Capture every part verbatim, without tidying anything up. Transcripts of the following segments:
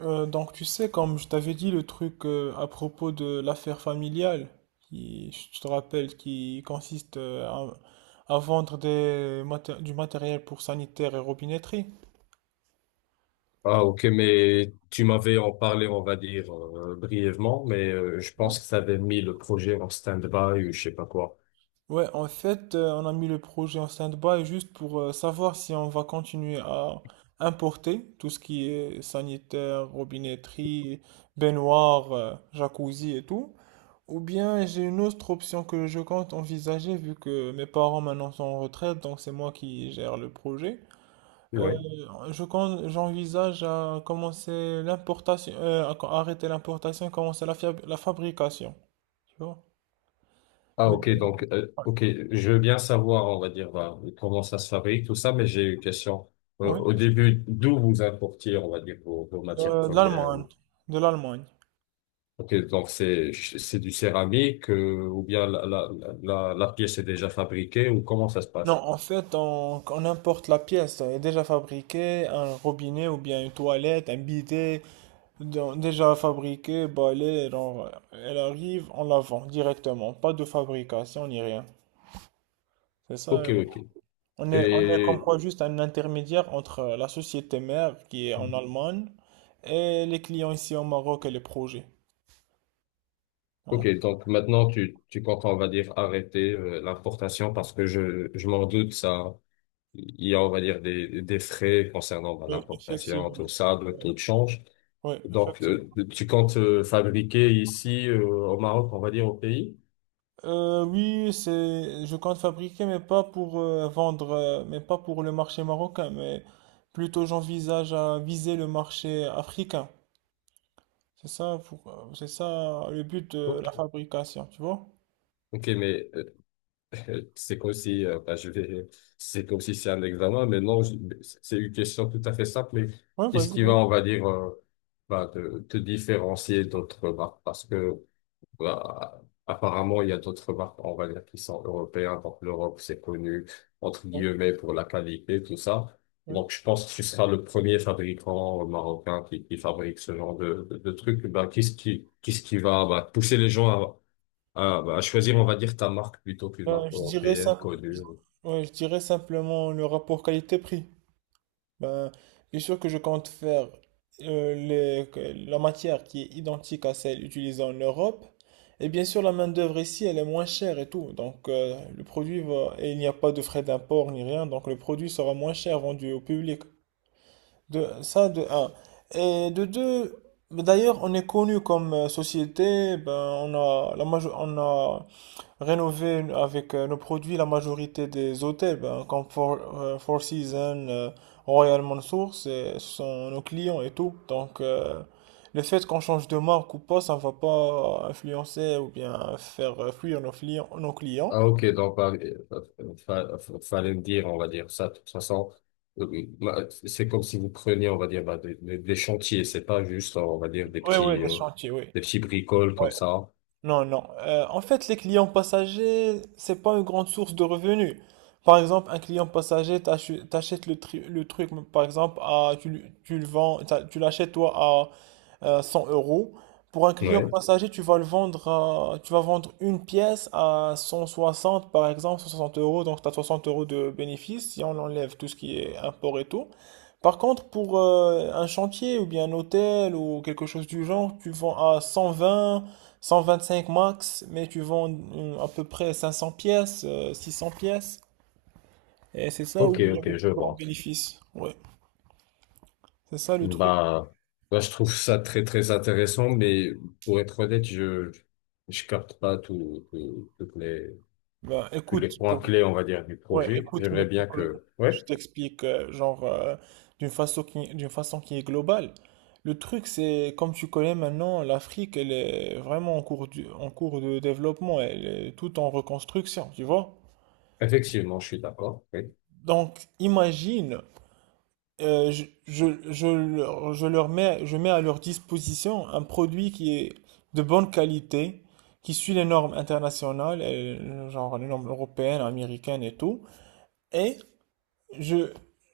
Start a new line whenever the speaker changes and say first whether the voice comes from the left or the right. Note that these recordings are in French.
right: Euh, donc tu sais, comme je t'avais dit le truc euh, à propos de l'affaire familiale, qui, je te rappelle, qui consiste euh, à, à vendre des maté- du matériel pour sanitaire et robinetterie.
left: Ah, ok, mais tu m'avais en parlé, on va dire, euh, brièvement, mais euh, je pense que ça avait mis le projet en stand-by ou je sais pas quoi.
right: Ouais, en fait, euh, on a mis le projet en stand-by juste pour euh, savoir si on va continuer à importer tout ce qui est sanitaire, robinetterie, baignoire, euh, jacuzzi et tout, ou bien j'ai une autre option que je compte envisager vu que mes parents maintenant sont en retraite, donc c'est moi qui gère le projet. Euh,
left: Ouais.
right: je compte, j'envisage à commencer l'importation, euh, à co- arrêter l'importation et commencer la, fiab- la fabrication. Tu vois?
left: Ah,
right: Mais
left: ok, donc, euh, ok, je veux bien savoir, on va dire, bah, comment ça se fabrique, tout ça, mais j'ai une question. Euh,
right: oui,
left: au début, d'où vous importiez, on va dire, vos, vos
right: de,
left: matières
right: de
left: premières?
right: l'Allemagne,
left: Ou-
right: de l'Allemagne.
left: ok, donc c'est c'est du céramique, euh, ou bien la, la, la, la pièce est déjà fabriquée, ou comment ça se
right: Non,
left: passe?
right: en fait, on, on importe la pièce. Elle est déjà fabriquée, un robinet ou bien une toilette, un bidet. Donc déjà fabriquée, balayée, genre, elle arrive, on la vend directement. Pas de fabrication ni rien. C'est
left: Ok,
right: ça.
left: ok.
right: On est, on est comme
left: Et...
right: quoi juste un intermédiaire entre la société mère qui est en Allemagne et les clients ici au Maroc et les projets.
left: Ok,
right: Donc,
left: donc maintenant tu, tu comptes, on va dire, arrêter euh, l'importation parce que je, je m'en doute, ça, il y a, on va dire, des, des frais concernant bah,
right: oui,
left: l'importation,
right: effectivement.
left: tout ça, le taux de change.
right: Oui,
left: Donc,
right: effectivement.
left: euh, tu comptes euh, fabriquer ici euh, au Maroc, on va dire, au pays?
right: Euh, oui, c'est, je compte fabriquer, mais pas pour euh, vendre, euh, mais pas pour le marché marocain, mais plutôt j'envisage à viser le marché africain. C'est ça, pour- euh, c'est ça le but de
left: Ok,
right: la fabrication, tu vois?
left: ok, mais euh, c'est comme si, euh, bah, je vais, c'est comme si c'est un examen, mais non, je- c'est une question tout à fait simple, mais
right: Ouais,
left: qu'est-ce
right: vas-y,
left: qui va,
right: vas-y.
left: on va dire, euh, bah, te, te différencier d'autres marques? Parce que bah, apparemment, il y a d'autres marques, on va dire, qui sont européennes. Donc, l'Europe, c'est connu, entre
right: Ouais,
left: guillemets, pour la qualité, tout ça.
right: ouais.
left: Donc, je pense que tu seras le premier fabricant marocain qui, qui fabrique ce genre de, de, de trucs. Bah, qu'est-ce qui, qu'est-ce qui va, bah, pousser les gens à, à, bah, à choisir, on va dire, ta marque plutôt qu'une
right: Ben,
left: marque
right: je dirais
left: européenne
right: ça.
left: connue?
right: Je, ouais, je dirais simplement le rapport qualité-prix. Ben, bien sûr que je compte faire euh, les- que- la matière qui est identique à celle utilisée en Europe. Et bien sûr, la main-d'œuvre ici, elle est moins chère et tout. Donc, euh, le produit va. Et il n'y a pas de frais d'import ni rien. Donc, le produit sera moins cher vendu au public. De, ça, de un. Et de deux, bah, d'ailleurs, on est connu comme euh, société. Ben, on a, la majo- on a rénové avec euh, nos produits la majorité des hôtels, ben, comme Four, euh, Four Seasons, euh, Royal Mansour, c'est- ce sont nos clients et tout. Donc, euh, le fait qu'on change de marque ou pas, ça ne va pas influencer ou bien faire euh, fuir nos clients, nos clients.
left: Ah ok, donc bah, euh, fa- fa- fallait me dire, on va dire ça. De toute façon, euh, bah, c'est comme si vous preniez, on va dire, bah, des, des- des chantiers. C'est pas juste, on va dire, des
right: Oui, oui,
left: petits,
right: des
left: euh,
right: chantiers, oui.
left: des petits bricoles comme
right: Ouais.
left: ça.
right: Non, non. Euh, en fait, les clients passagers, c'est pas une grande source de revenus. Par exemple, un client passager, t'achu- t'achètes le, tri- le truc, par exemple, à, tu, le- tu le vends, t'as- tu l'achètes toi euh, cent euros. Pour un client, ouais,
left: Ouais.
right: passager, tu vas le vendre à- tu vas vendre une pièce à cent soixante par exemple, cent soixante euros, donc tu as soixante euros de bénéfice si on enlève tout ce qui est import et tout. Par contre, pour euh, un chantier ou bien un hôtel ou quelque chose du genre, tu vends à cent vingt, cent vingt-cinq max, mais tu vends euh, à peu près cinq cents pièces, euh, six cents pièces, et c'est ça
left: Ok,
right: où il y a le
left: ok, je
right: plus grand
left: vois.
right: bénéfice. Ouais, c'est ça le truc.
left: Bah, bah, je trouve ça très, très intéressant, mais pour être honnête, je, je capte pas tout, tout- toutes les,
right: Bah,
left: tous les
right: écoute,
left: points
right: pour
left: clés, on va dire, du
right: ouais,
left: projet.
right: écoute, mais
left: J'aimerais
right: pour
left: bien
right: que-
left: que,
right: je
left: ouais,
right: t'explique, euh, genre, euh, d'une façon qui, d'une façon qui est globale. Le truc, c'est, comme tu connais maintenant, l'Afrique, elle est vraiment en cours du- en cours de développement, elle est tout en reconstruction, tu vois?
left: effectivement, je suis d'accord. Oui.
right: Donc, imagine, euh, je, je, je leur je leur mets, je mets à leur disposition un produit qui est de bonne qualité, qui suit les normes internationales, et genre les normes européennes, américaines et tout. Et Je,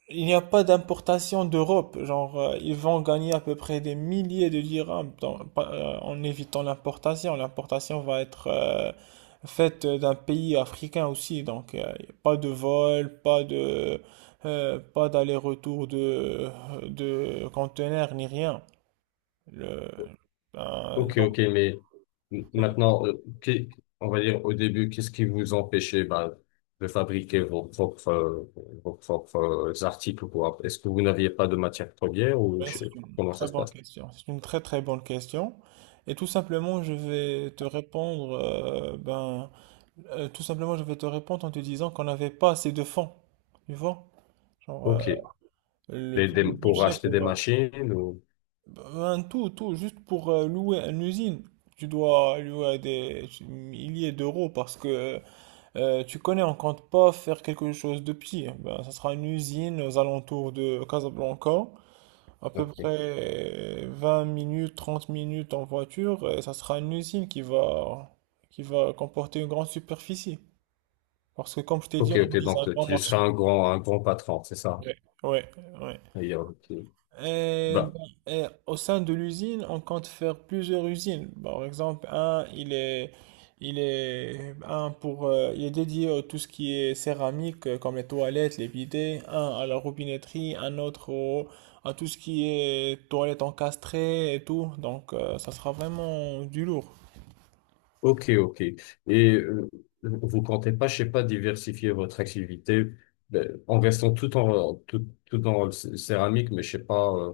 right: il n'y a pas d'importation d'Europe. Genre, euh, ils vont gagner à peu près des milliers de dirhams dans- pa- euh, en évitant l'importation. L'importation va être euh, faite d'un pays africain aussi. Donc, euh, y a pas de vol, pas de, euh, pas d'aller-retour de, de conteneurs, ni rien. Le, ben,
left: Ok,
right: donc,
left: ok, mais m-
right: euh,
left: maintenant, euh, qu'est- on va dire au début, qu'est-ce qui vous empêchait bah, de fabriquer vos propres, euh, vos propres euh, articles ou quoi? Est-ce que vous n'aviez pas de matière première ou
right: ouais,
left: je-
right: c'est une
left: comment ça
right: très
left: se
right: bonne
left: passe?
right: question. C'est une très très bonne question. Et tout simplement, je vais te répondre, euh, ben. Euh, tout simplement, je vais te répondre en te disant qu'on n'avait pas assez de fonds. Tu vois? Genre, euh,
left: Ok,
right: le,
left: Les-
right: pour le
left: des- pour
right: budget
left: acheter des
right: pour
left: machines ou...
right: euh, un tout, tout, juste pour euh, louer une usine, tu dois louer des milliers d'euros parce que euh, tu connais, on compte pas faire quelque chose de pire. Ben, ça sera une usine aux alentours de Casablanca, à peu
left: ok,
right: près euh, vingt minutes, trente minutes en voiture, et ça sera une usine qui va, qui va comporter une grande superficie. Parce que comme je t'ai dit,
left: ok,
right: on
left: ok,
right: vise un
left: donc
right: grand
left: tu seras
right: marché.
left: un grand, un grand patron, c'est ça?
right: Ouais, ouais, ouais.
left: D'ailleurs, ok.
right: Euh,
left: Bah,
right: et au sein de l'usine, on compte faire plusieurs usines. Par exemple, un, il est, il est, un pour, euh, il est dédié à tout ce qui est céramique, euh, comme les toilettes, les bidets. Un à la robinetterie, un autre au- à tout ce qui est toilettes encastrées et tout. Donc, euh, ça sera vraiment du lourd.
left: ok, ok. Et euh, vous comptez pas, je sais pas, diversifier votre activité euh, en restant tout en tout, tout dans le cé- céramique, mais je sais pas, euh,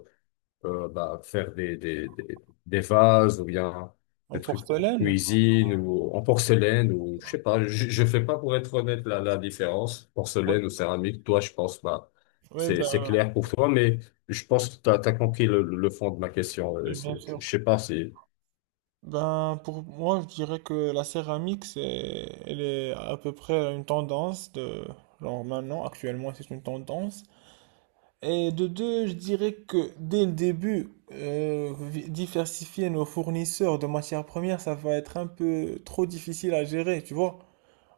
left: euh, bah, faire des, des, des, des vases ou bien
right: En
left: des trucs en
right: porcelaine?
left: cuisine ou en porcelaine ou je sais pas. Je, je fais pas pour être honnête la, la différence porcelaine ou céramique. Toi, je pense, bah,
right: Oui,
left: c'est
right: ben,
left: c'est clair pour toi, mais je pense que t'as t'as compris le, le fond de ma question. Euh,
right: oui, bien
left: c'est-
right: sûr.
left: je sais pas si.
right: Ben, pour moi, je dirais que la céramique, c'est, elle est à peu près une tendance de, genre maintenant, actuellement, c'est une tendance. Et de deux, je dirais que dès le début, euh, vi- diversifier nos fournisseurs de matières premières, ça va être un peu trop difficile à gérer, tu vois.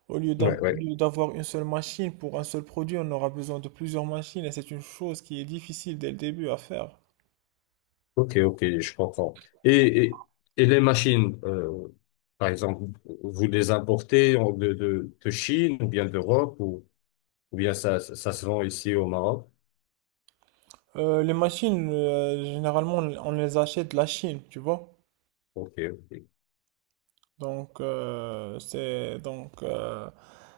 right: Au lieu d'un-
left: Ouais,
right: au
left: ouais.
right: lieu d'avoir une seule machine pour un seul produit, on aura besoin de plusieurs machines et c'est une chose qui est difficile dès le début à faire.
left: Ok, ok, je comprends. Et, et, et les machines, euh, par exemple, vous les importez en- de, de, de Chine ou bien d'Europe ou, ou bien ça, ça, ça se vend ici au Maroc?
right: Euh, les machines, euh, généralement, on on les achète de la Chine, tu vois.
left: Ok, ok.
right: Donc euh, c'est donc euh,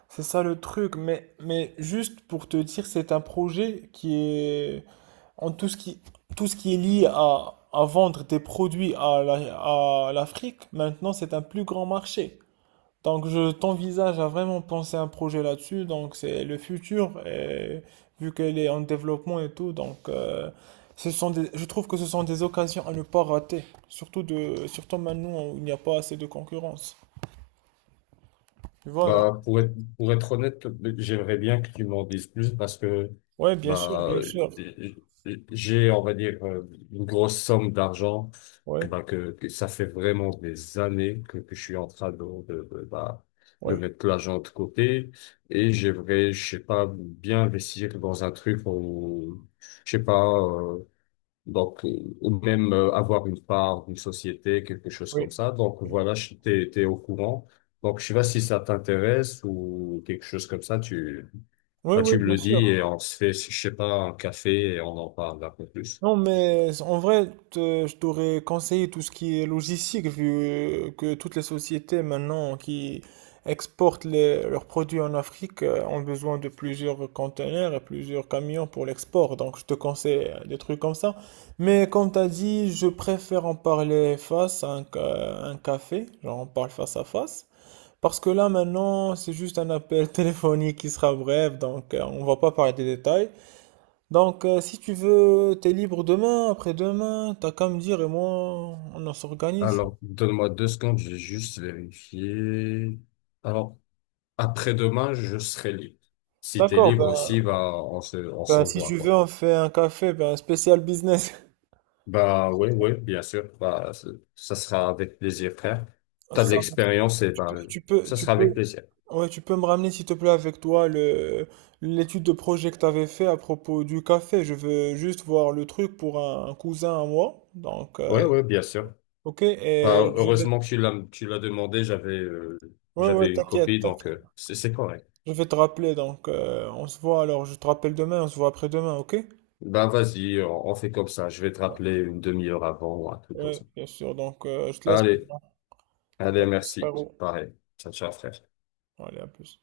right: c'est ça le truc, mais mais juste pour te dire c'est un projet qui est en tout ce qui tout ce qui est lié à à vendre des produits à la- à l'Afrique maintenant, c'est un plus grand marché. Donc je t'envisage à vraiment penser un projet là-dessus, donc c'est le futur et vu qu'elle est en développement et tout, donc euh, ce sont des, je trouve que ce sont des occasions à ne pas rater, surtout de surtout maintenant où il n'y a pas assez de concurrence. Tu vois, non?
left: Bah, pour être, pour être honnête, j'aimerais bien que tu m'en dises plus parce que,
right: Ouais, bien sûr,
left: bah,
right: bien sûr.
left: j'ai, on va dire, euh, une grosse somme d'argent que,
right: Ouais,
left: bah, que, que ça fait vraiment des années que, que je suis en train de, de, de, bah, de
right: ouais,
left: mettre l'argent de côté et j'aimerais, je sais pas, bien investir dans un truc où, je sais pas, euh, donc, euh, ou même euh, avoir une part d'une société, quelque chose
right: oui.
left: comme ça. Donc, voilà, je- t'es, t'es au courant. Donc, je sais pas si ça t'intéresse ou quelque chose comme ça, tu,
right: Oui,
left: bah,
right: oui,
left: tu me
right: bien
left: le dis
right: sûr.
left: et on se fait, je sais pas, un café et on en parle un peu plus.
right: Non, mais en vrai, te- je t'aurais conseillé tout ce qui est logistique, vu que toutes les sociétés maintenant qui exportent les- leurs produits en Afrique euh, ont besoin de plusieurs conteneurs et plusieurs camions pour l'export. Donc, je te conseille euh, des trucs comme ça. Mais comme tu as dit, je préfère en parler face à un, ca- un café, genre on parle face à face. Parce que là, maintenant, c'est juste un appel téléphonique qui sera bref, donc euh, on va pas parler des détails. Donc, euh, si tu veux, t'es libre demain, après-demain, t'as qu'à me dire et moi, on en s'organise.
left: Alors, donne-moi deux secondes, je vais juste vérifier. Alors, après-demain, je serai libre. Si t'es
right: D'accord,
left: libre aussi,
right: ben,
left: bah, on se, on se
right: ben, si
left: voit,
right: tu veux,
left: quoi.
right: on fait un café, ben, spécial business.
left: Bah oui, oui, bien sûr. Bah, c- ça sera avec plaisir, frère. T'as de
right: Ça,
left: l'expérience et
right: tu
left: bah,
right: peux, tu peux,
left: ça
right: tu
left: sera
right: peux,
left: avec plaisir.
right: ouais, tu peux me ramener, s'il te plaît, avec toi, le, l'étude de projet que t'avais fait à propos du café. Je veux juste voir le truc pour un, un cousin à moi. Donc,
left: Oui,
right: euh,
left: oui, bien sûr.
right: ok,
left: Bah,
right: et je vais
left: heureusement que tu l'as, tu l'as demandé. J'avais, euh,
right: ouais, ouais,
left: j'avais une
right: t'inquiète,
left: copie,
right: t'inquiète.
left: donc euh, c'est c'est correct.
right: Je vais te rappeler, donc euh, on se voit alors, je te rappelle demain, on se voit après-demain, ok?
left: Bah vas-y, on, on fait comme ça. Je vais te rappeler une demi-heure avant ou un truc comme
right: Ouais,
left: ça.
right: bien sûr, donc euh, je te laisse
left: Allez,
right: maintenant. À
left: allez,
right: plus,
left: merci.
right: frérot.
left: Pareil. Ciao, ciao, frère.
right: Allez, à plus.